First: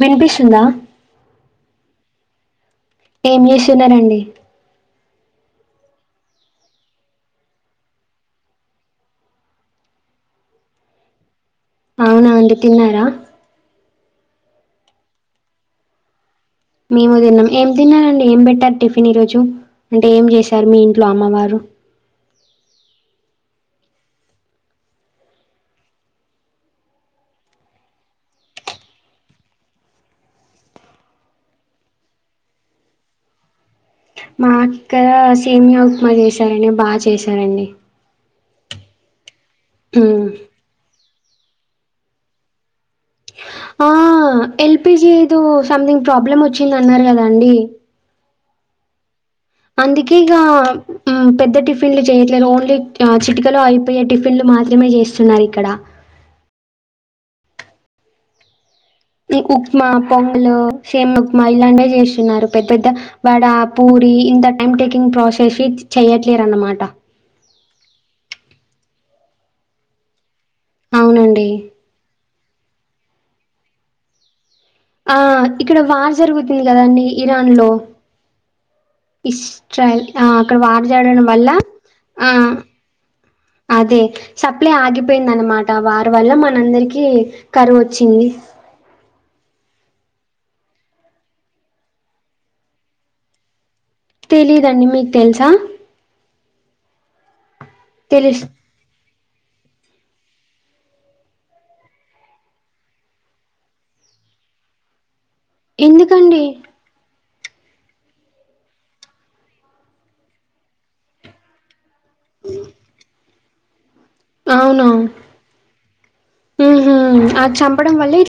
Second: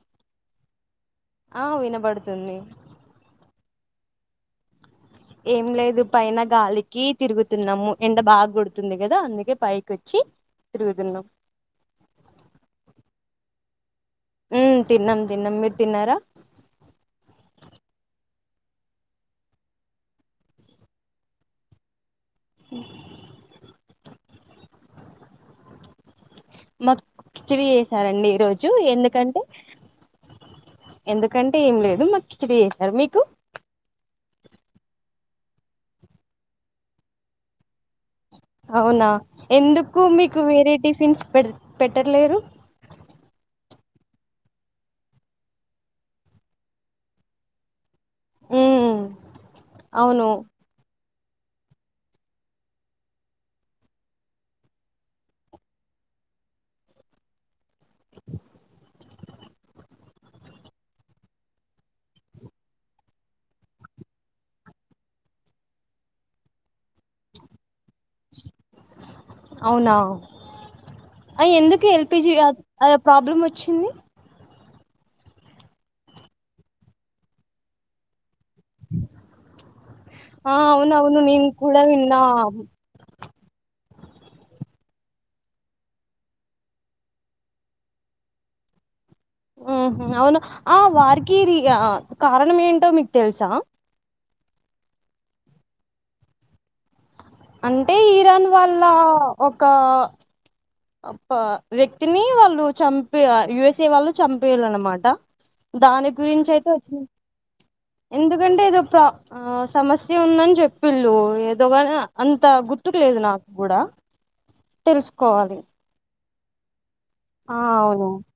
విన్పిస్తుందా తుంది ఏం చేస్తున్నరండి. ఏం లేదు పైన గాలికి తిరుగుతున్నము ఎండ బాగా కొడుతుంది కదా అందుకే పైకొచ్చి తిరుగుతున్నమ్. నాండి తిన్నారా హ్మ్ తిన్నం తిన్నం మీరు తిన్నారా మేము తిన్నం ఏం తిన్నారండి ఏం పెట్టారు టిఫిన్ ఈ రోజు. అంటే ఏం చేశారు మీ ఇంట్లో అమ్మవారు. మాకు కిచిడి చేసారండి ఈరోజు ఎందుకంటే ఎందుకంటే ఏం లేదు మాకు కిచిడి చేసారు మీకు మా అక్క సేమ్యా ఉప్మా చేశారండి బాగా చేశారండి. అవునా ఎందుకు హ్మ్. మీకు వేరే టిఫిన్స్ పెట్ పెట్టట్లేరు. ఆ ఎల్ పి జీ ఏదో సంథింగ్ ప్రాబ్లమ్ వచ్చింది అన్నారు కదండి. మ్మ్ అందుకే ఇగా ఆ పెద్ద టిఫిన్లు చేయట్లేదు ఓన్లీ చిటికలో అయిపోయే టిఫిన్లు మాత్రమే చేస్తున్నారు ఇక్కడ. ఈ ఉప్మా పొంగలు సేమ్యా ఉప్మా ఇలాంటివే చేస్తున్నారు పెద్ పెద్ద వడ పూ రీ ఇంత టైమ్ టేకింగ్ ప్రాసెస్ చెయట్లేరన్మాట. అవునా అ అవునండి ఎందుకు ఎల్ పి జి అ ఏదో ప్రాబ్లం వచ్చింది. ఆ ఇక్కడ వార్ జరుగుతుంది కదండి ఇరాన్ లో. ఇష్ ట్రైల్ ఆ అక్కడ వార్ అవునవును జరగడం వల్ల నేను కూడా విన్నా ఆ అదే సప్ ప్లే ఆగిపోయిందనమాట వారి వల్ల మనందరికి కరువచ్చింది. ఉహ అవును ఆ వారికి రి ఆ కారణం ఏంటో మీకు తెలుసా. తెలీదండి మీకు తెల్సా. అంటే ఇరాన్ వాళ్ళ ఒక అ వ్యక్తిని వాళ్ళు చంపి ఆ యూ ఎస్ ఏ వాళ్ళు చంపిలన్నమాట. దాని ఎందుకండి గురించయితే వచ్చినయ్ ఎందుకంటే ఏదో ప్రా ఆ సమస్య ఉందని జెప్పిల్ళు ఏదోగాన్ అంత గుర్తుకు లేదు నాగ్గుడా అవునా తెలుసుకోవాలి ఉమ్ ఆ చంపడం వల్లే ఇద్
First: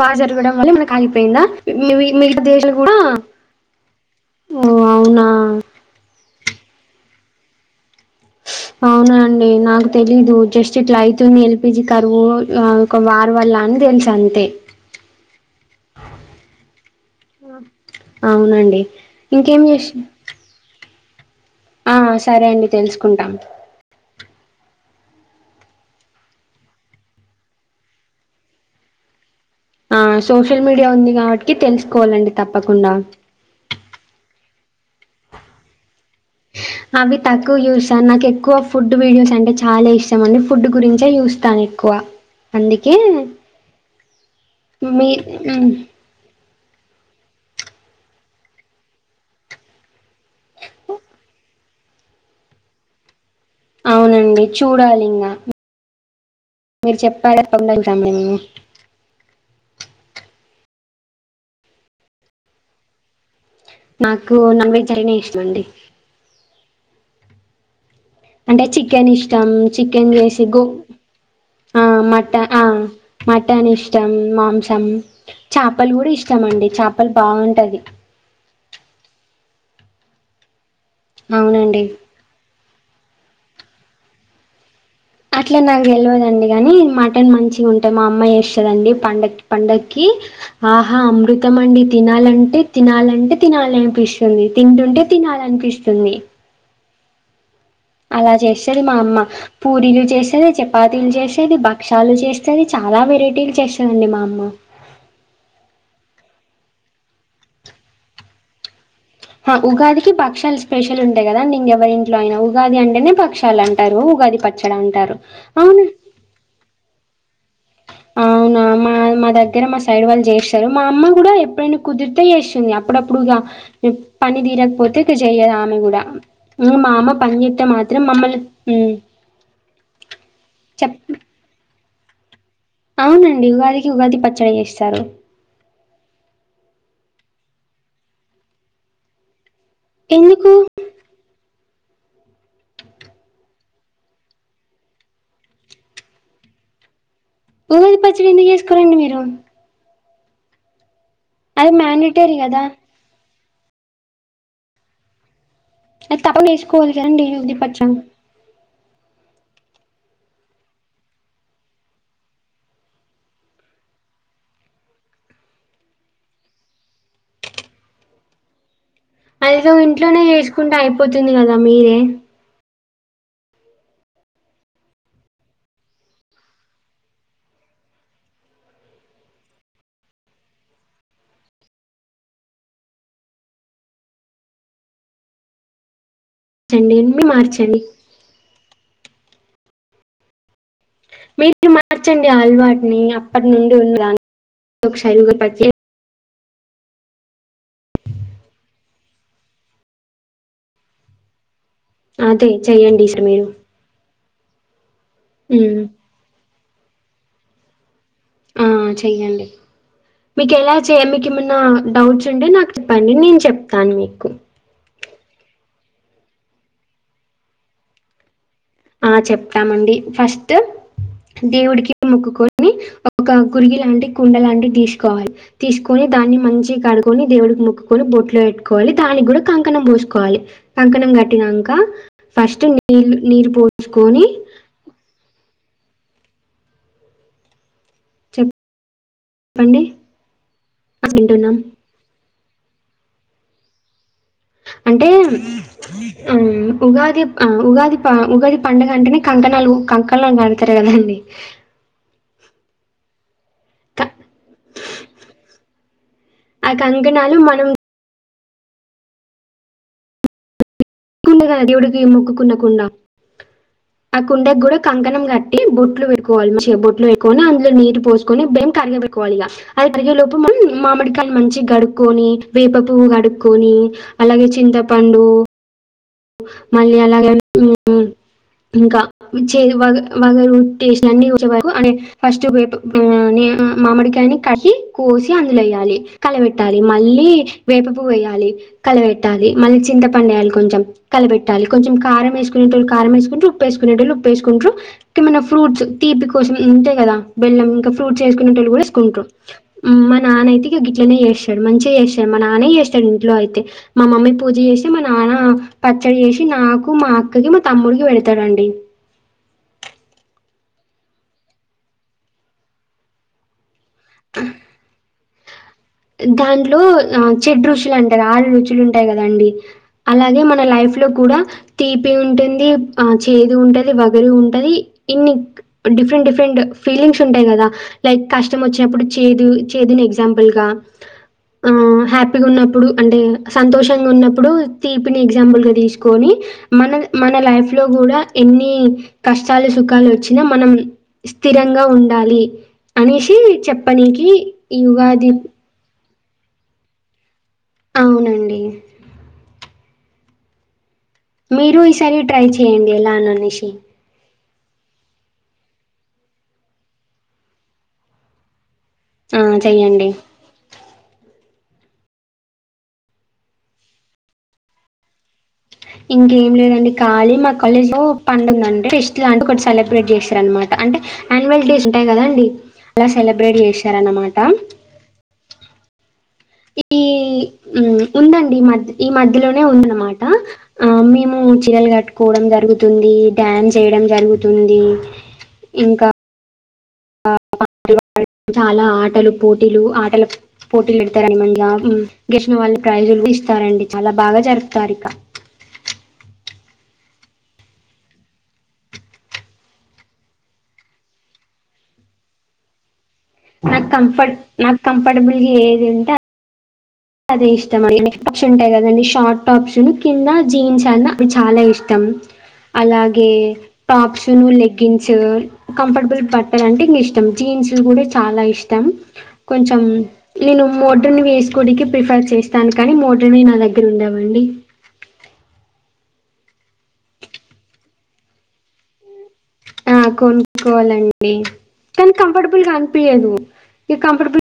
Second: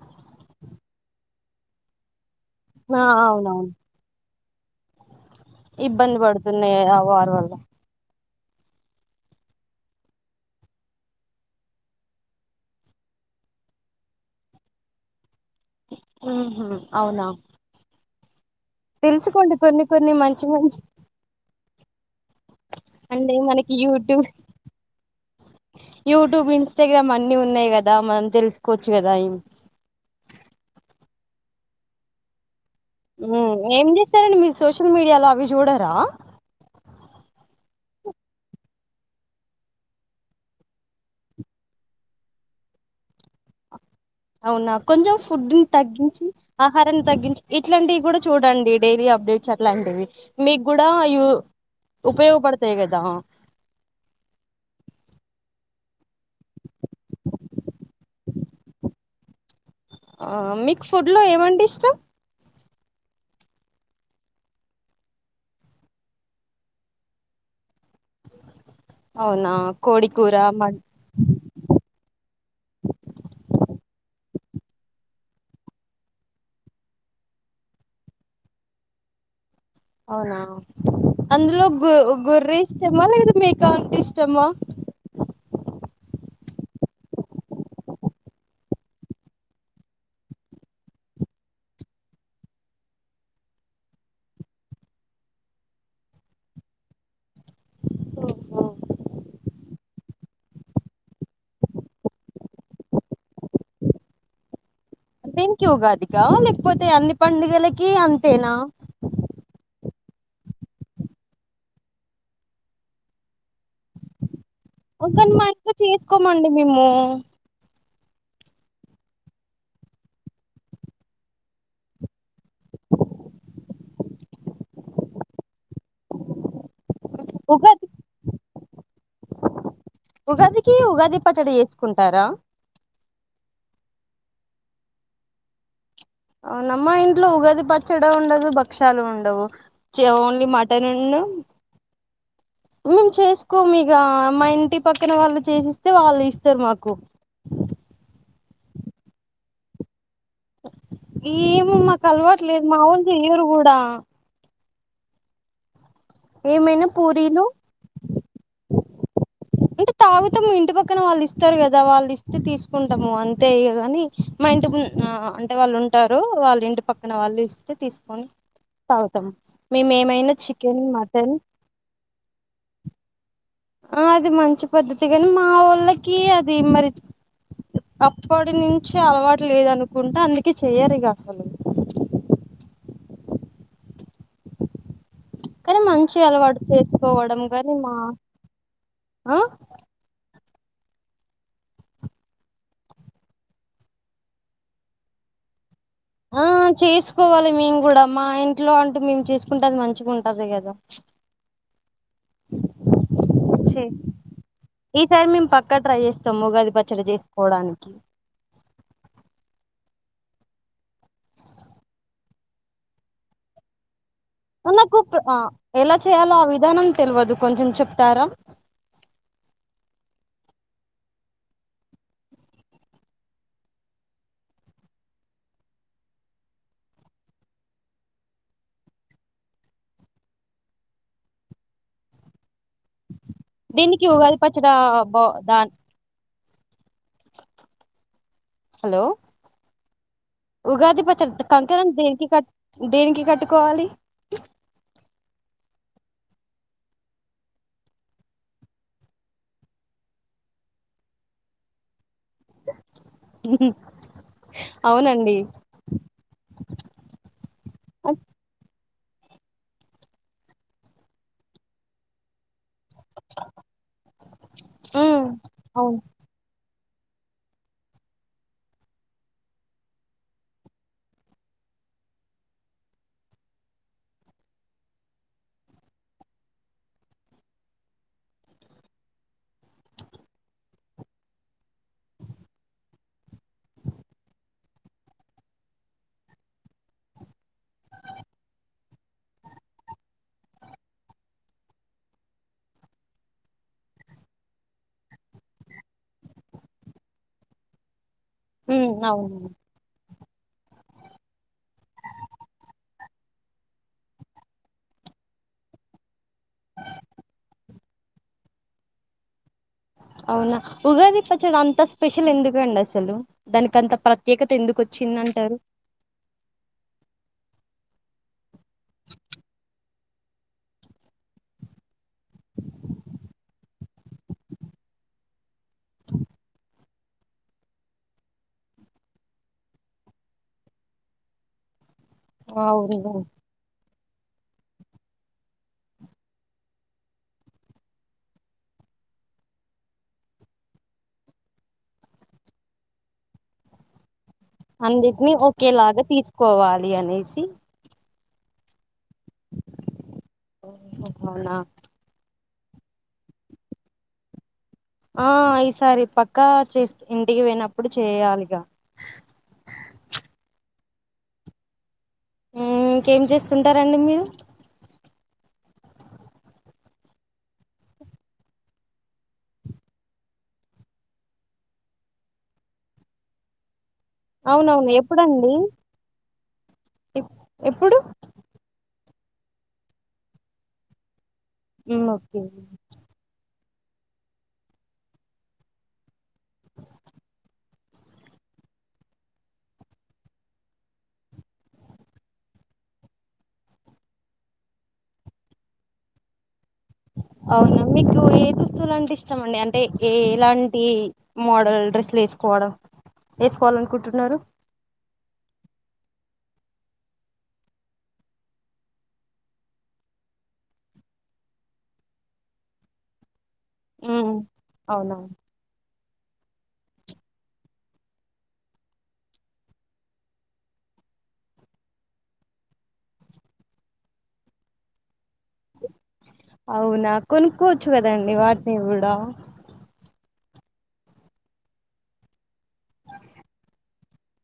వార్ జరగడం వల్లే మనకాగిపోయిందా మీ మీ మీర్ ఆ అవునవును ఓ అవునా ఇబ్బంది పడుతున్నయి అగొ ఆడి వల్ల అవునా అండి నాకు తెలీదు జస్ట్ ఇట్లా అయితుంది ఎల్ పి జి కరువు ఆ ఒక వార్ వల్ల అని తెలుసంతే ఉమ్ హు అవునా అవునండి తెలుసుకోండి ఇంకేం కొన్ని జేశిల్ కొన్ని మంచి మంచి తెలుసుకుంటాం అంటే మనకి యూట్యూబ్ యూట్యూబ్, ఇన్స్టాగ్రామ్ అన్ని ఉన్నాయి గదా మనం తెలుసుకోవచ్చు గదా ఆ సోషల్ మీడియా ఉంది గాబట్కి తెలుసుకోవాలండి తప్ ఉమ్ ఏమేం చేస్తరండి మీరు సోషల్ మీడియాల అవి జూడరా అవి తక్కువ చూస్తాను నాకెక్కువ ఫుడ్ వీడియోస్ అంటే చాలా ఇష్టం అండి, ఫుడ్ గురించే చూస్తాను ఎక్కువ అందుకే అవునా మీ కొంచెం ఫుడ్ ని తగ్గించి ఆహారాన్ని తగ్గించి ఇట్లాంటియి గూడ చూడండి డైలీ అప్డేట్స్ అట్లాంటివి మీగ్గుడా ఉపయోగపడతయి గదా అవునండి చూడాలింగ మీరు చెప్పాలే పండక్కి రాము మేము ఆ మీకు ఫుడ్ లో ఏమంటె ఇష్టం? నాకు నాన్ వెజ్ అంటేనే ఇష్టమండి అంటే చికెన్ ఇష్టం అవునా కోడి చికెన్ కూర జేసి గో మ ఆ మట ఆ మటన్ ఇష్ ష్టం మాంసం చాపలు గుడ ఇష్టమండి, చాపలు బాగుంటది అవునా అందులో అవునండి గు గొర్రె ఇష్టమా లేక్కోతే మేక అంటే ఇష్టమా అట్ల నాకు తెలవదండి గనీ మటన్ మంచిగుంటది, మా అమ్మ చేస్తదండి పండక్కి పండక్కి ఆహా అమృతమండి తినాలంటే తినాలంటే తినాలనిపిస్తది తింటుంటే తినాల్ లనిపిస్తుంది అలా ఓహో. చేస్తది మా అమ్మ పూరీలు చేస్తది, చపాతీలు చేసేది భక్షాలు చేస్తది చ అలా వెరైటీలు చేస్తదండి మా అమ్మ దేనికి ఉగాదిక లేకపోతే అన్ని పండుగలకి అంతేనా? హ ఉగాదికి బక్షాలు స్పెషల్ ఉంటయి గదాండింకెవరింట్లో అయినా ఉగాది అంటేనే బక్షాలు అంటారు ఉగాది ప ఒద్దని మాఇంట్ల చేసుకోమండి మేము అవునా మా మా దగ్గర మా సైడ్ వాళ్ళు జేస్తరు మా అమ్మ గుడా ఎప్పుడైనా కుదిరితే చేస్తుంది అప్పుడప్పుడిగా హా హ్మ్ పని తీరాకపోతే జెయ్యదామెగుడ పని జెత్తే ఉగాది మాత్రం మమ్మల్ చ్ కుంటారా అవునండి ఉగాదికి ఉగాది పచ్చడి జేస్తరు అవునా మా ఇంట్లో ఉగాది పచ్చడ ఉండదు భక్షాలు ఉండవు చిగా ఓన్లీ ఎందుకు మటనున్ను మేము చేసుకోమిగా, మా ఇంటి పక్కన వాళ్ళు చేసిస్తే వాళ్ళు ఇస్తరు మాకు. ఉగాది పచ్చిడి ఎందుకు జేసుకోరండి మీరు అది ఏమో మ్యాండేటరీ కదా మాకలవాట్లేదు మా ఒళ్ళు జెయ్యరు గూడా గ తప్పదు ఏమైనా నేర్చుకోవాలి కదండి పూరీలు ఉగాది పచ్చడ అంటే తాగుతము ఇంటి పక్కన వాళ్ళు ఇస్తారు గదా వాళ్ళు ఇస్తే తీసుకుంటము అంతే ఇగ గని మా ఇంటి ఉమ్ ఆ ఆ అంటే వాళ్ళు ఉంటరూ వాల్లింటి పక్కన వాళ్ళు ఇస్తే తీసుకొని తాగుతాం అదేదో మేము ఇంట్లోనే ఏమైనా జేసుకుంటే చికెన్ అయిపోతుంది మటన్ గదా మీరే ఆ అది మంచి పద్ధతి గని మా వోళ్ళకి అది మరి అప్పటి నుంచి అలవాటు లేదనుకుంట అందుకే చేయరిగ అసలు కనీ మంచి అలవాటు మార్చండి మీరు చేసుకోవడం గని మార్చండి మా ఆ మీరు మార్చండి ఆ అలవాటుని అప్పటి నుండి ఉన్నదాన్ని క్షైలు గ [unintelligible] ఆ చేసుకోవాలి మేము గూడా మా ఇంట్లో అంటె మేము చేసుకుంటే అది మంచిగుంటది గదా అదే చెయ్యండి ఈస్ట్ మీరు చే ఈసారి మేం పక్కా ఉమ్ ట్రై జేస్తము ఉగాది పచ్చడి జేసుకోవడానికి ఆ చెయ్యండి మీకెలా చే మీకేమన్నా డౌట్స్ ఉంటే నాకు చెప్పండి నేను చెప్తాను మీక్ నాకు క్ ఎలా చేయాలో ఆ విధానం తెల్వదు కొంచెం చెప్తారా ఆ చెప్తామండి ఫస్ట్ దేవుడికి మొక్కుకొని ఒక గురిగి లాంటి కుండ లాంటిది తీసుకోవాలి తీసుకొని దాన్ని మంచిగ కడుకొని దేవుడికి మొక్కుకొని బొట్లు పెట్టుకోవాలి, దానిగ్గుడ కంకణం పూసుకోవాలి కంకణం కంకణం గట్టినంక ఫస్ట్ నీల్ నీరు దీనికి పోసుకొని ఉగాది పచ్చడా బా దాన్ హలో చెప్పండి ఉగాది పచ్చడి వింటున్నాం కంకణం దేనికి కట్ దేనికి కట్టుకోవాలి అంటే ఆ ఉగాది ఆ ఉగాది ప ఉగాది పండగ అంటేనే కంకణాలు కంకణ కడతరు కదండి క- అవునండి ఆ కంకణాలు మనం అట్- దేవుడికి మొక్కుకున్న కుండ ఆ కుండగ్గుడ కంకణం ఉమ్ గట్టి అవును బొట్లు పెట్కోవాలి మంచిగ బొట్ కోని అందులో నీరు పోసుకొని బెల్లం కరగబెట్టుకోవాలిగ, అది కరిగేలోపు మనం మామిడికాయను మంచి గ్గడుక్క్ కొని వేప పువ్వు గడుక్కొని అలాగే చింతపండు మళ్ళీ అలాగే అందు [unintelligible] ఇంకా చేదు వగ వగరు టెస్ట్ లన్నీ వచ్చే వరకు అంటే ఫస్ట్ వేప ఉమ్ నీర్ ఉ ఉమ్ మామిడికాయని కడ్గి కోసి అందులేయ్యాలి, కలబెట్టాలి, మళ్ళీ వేపపువ్వేయాలి. కలబేట్టాలి మళ్ళీ చింత పండేయాలి కొంచం కలబెట్టాలి కొంచెం కారమేసుకునేటొళ్ళు కారమేసుకుంట్రు. ఉప్పేసుకునేటొళ్ళు ఉప్పేసుకుంట్రు ఏమైనా ఫ్రూట్స్ తి తీపి కోసం ఇంతే గదా బెల్లం ఇంక ఫ్రూట్స్ ఏసుకునేటొళ్ళు గూడ ఉమ్ ఎసుకుంట్రు అవును మర్ నానయితిగ గిట్లనే జేస్తడు మంచిగ చేస్తాడు మా నానే చేస్తాడు ఇంట్లో అయితే, మా మమ్మీ పూజ చేస్తే మా నాన్ [unintelligible] పచ్చడి జే సి నాకు, మా అక్కకి, మా తమ్ముడికి పెడతరండి. అవునా ఉగాది పచ్చడ అంత స్పెషల్ ఎందుకండసలు దానికంత ప్రత్యేకత ఎందుకొచ్చిందంటారు? దాంట్లో ఆ షడ్రుచులు అంటరు ఆరు రుచులు ఉంటయి గదండి అలాగే మన లైఫ్ లో కూడా తీపి ఉంటుంది, ఆ చేద్ ఉంటది వగరు ఉంటది ఇన్ని డిఫరెంట్ డిఫేండ్ ఫీలింగ్స్ ఉంటయి గదా లైక్ కష్టమొచ్చినప్పుడు చేదు చేదును ఎగ్జాంపుల్ గా ఆ హ్యాపిగున్నప్పుడు అవును అంటే సంతోషం ఉన్నప్పుడు తీపిని ఎగ్జాంపుల్గా తీసుకొని మన మన లైఫ్ లో గూడా ఎన్ని కష్టాలు సుఖాలొచ్చినా మనం స్థిరంగా ఉండాలి అనేసి చెప్పడానికి అన్నిటిని ఒకేలాగా తీసుకోవాలి అనేసి అవునండి అవునా మీరు ఈసారి ట్రై చేయండి ఎలా అనేసి ఆ ఈసారి పక్కా చేస్తా ఇంటికి పొయినప్పుడు చేయాలిగా ఆ చేయండి మ్మ్ ఇంకేం చేస్తుంటారండి మీరు ఇంకేం లేదండి కాలీ మా కాలేజ్ లో పండుగ లా ఫెస్ట్ లాంటిది సెలబ్రేట్ చేసిరన్మాట అంటే యాన్వల్ డేస్ ఉంటాయి కదండి అలా సెలబ్రేట్ చేసి అవునవును ఎప్పుడండి ఈ ఎప్- ఎప్పుడు మ్మ్ ఉందండి ఈ మధ్యలోనే ఉందన్నమాట ఆ మే ము చీరలు ఉమ్ కట్టుకోవడం ఓకే జరుగుతుంది డ్యాన్స్ చేయడం జరుగుతుంది ఇంక [unintelligible] [inaudible] చాలా ఆటల పోటీలు పెడుతారండి ఇంగా గెలిచిన వారికి ప్రైజులు ఇస్తారండి చాలా బాగా జరుపుతారు ఇక [unintelligible] అవునా మీకు ఏ దుస్తులు అంటే ఇష్టమండి అంటే ఏ ఎలాంటి మోడల్ డ్రెస్సుల్ వేసుకోవడం నాకు వేసుకోవాలనుకుంటున్నారు కంఫర్ట్ నాకు కంఫర్టబుల్ ఏదుంటే అది అదే ఇష్టం అండి నైట్ టాప్స్ ఉంటాయి కదండి షార్ట్ టాప్స్ కింద జీన్స్ అన్నా అవి చాలా ఇష్టం అలాగే టాప్స్ ఉమ్ ను లేగ్గిన్స్ అవునా కంఫర్ట్ బుల్ బట్టలంటే ఇంగా ఇష్టం జీన్స్ కూడా చాలా ఇష్టం కొంచం నేను మోడ్రన్ న వేసుకోనికి ప్రిఫర్ చేస్తాను కానీ మోడ్రన్ వి నా దగ్గర ఉండవండి అవునా కొనుక్కోవచ్చు కదండి వాటిని కూడా కొనుక్కొవాలండి కానీ కంఫర్టబుల్ గా అనిపియదు ఇవి కంఫర్టబుల్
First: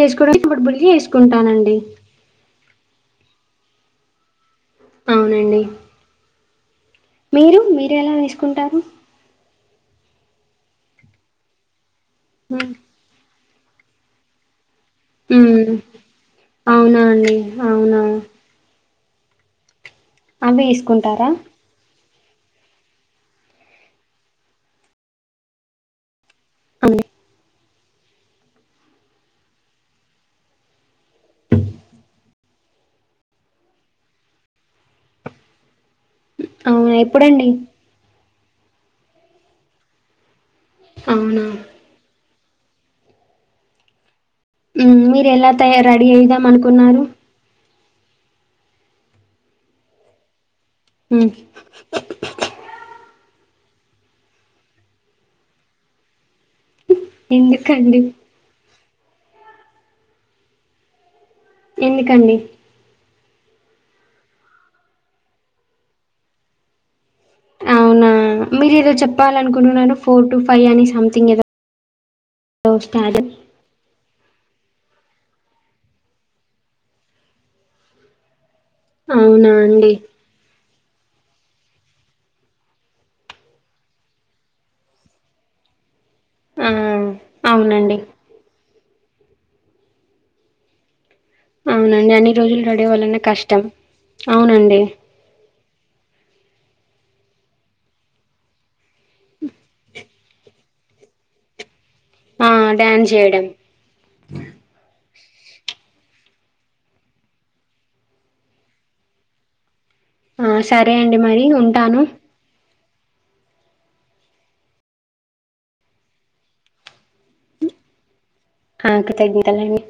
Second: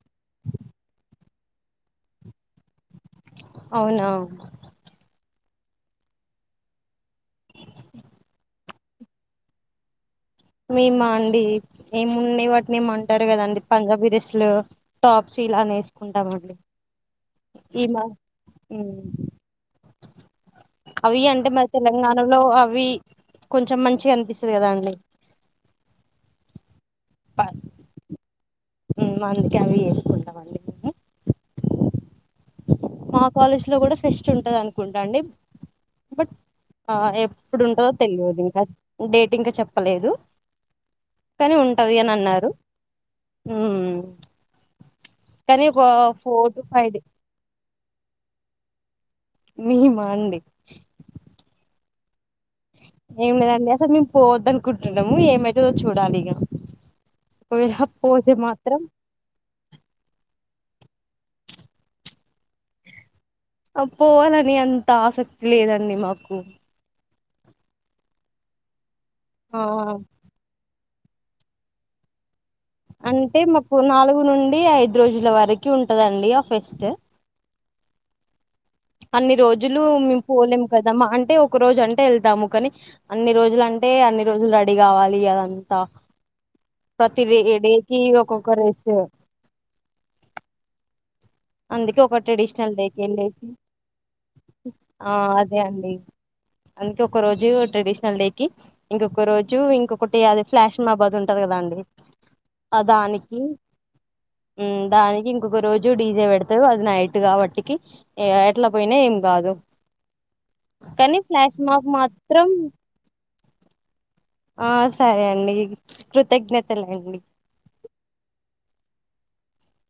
వేసుకోవడానికి కంఫర్టబుల్ వి వేసుకుంటానండి అవునా అవునండి మీరు మీరేలా వేసుకుంటారు మేమా అండి ఏమున్నాయి మ్మ్. వాటిని ఏమో అంటారు కదండి పంజాబీ డ్రెస్లు టాప్స్ ఇలానే వేసుకుంటామండి అవునా మ్మ్ ఈ అవునా మా ఉమ్ అవ్వే అవి వేసుకుంటారా అంటే మన తెలంగాణలో అవ్వి కొంచెం మంచిగా అనిపిస్తది కదా అండి ఆ [inaudible] అందుకే అవి వేసుకుంటామండి మా కాలేజ్ లో కూడా ఫెస్ట్ ఉంటంది అనుకుంటాండి బట్ అవునా ఆ ఎప్పుడండి ఎప్పుడుంటదో తెలియదు ఇంకా డేట్ చెప్పలేదు అవునా కాని ఉంటది అని అన్నారు మ్మ్ ఉమ్, మీరు ఎలా కానీ తయ ఒక రెడీ అయిదాం ఫోర్ టు ఫైవ్ అనుకున్నారు డేస్ లో మేమా అండి హ్హ్ మ్మ్ ఏం లేదండి అసలు మేము పోవద్దు అనుకుంటున్నాము ఏమైతదో చూడాలి ఇగా ఒకవేళ ఎందుకండి పోతే మాత్రం ఎందుకండి పోవాలని అంత ఆసక్తి లేదండి మాకు అవునా మీరు ఏదో ఆ చెప్పాలనుకున్నారు ఫోర్ టు ఫైవ్ అని సంథింగ్ ఏదో స్టార్ అంటే మాకు నాలుగు నుండి ఐదు రోజుల వరకు ఉంటదండి ఆ ఫెస్ట్ అన్ని అవునా రోజులు అండి మేం పోలేం కదమ్మా అంటే ఒక రోజు అంటే వెళ్తాము కానీ అన్ని రోజులు అంటే అన్ని రోజులు రెడీ కావాలి కదని త ఆ ప్రతి ఏ అవునండి డేకి ఒక్కొక్క డ్రెస్ అందుకే అవునండి ఒక అన్ని రోజులు ట్రెడిషనల్ డే రెడీ కి అవ్వాలన్నా వెళ్లి కష్టం అవునండి ఆ అదే అండి అందుకే ఒక రోజు ట్రెడిషనల్ డేకి ఇంకొక రోజు ఇంకొకటి అది ఫ్లాష్ మా బాద్ ఉంటది కదా అండి ఆ డ్యాన్స్ ఆదానికి చేయడం దానికి ఇంకొక రోజు డీజే పెట్ తారు అది నైట్ కాబట్టికి ఎట్లా పోయినా ఏం గాదు ఆ సరే కానీ అండి మరి ఫ్లాష్మా కు ఉంటాను మాత్రం ఆ సరే అండి కృతజ్ఞతలండి ఆ కృతజ్ఞతలు అండి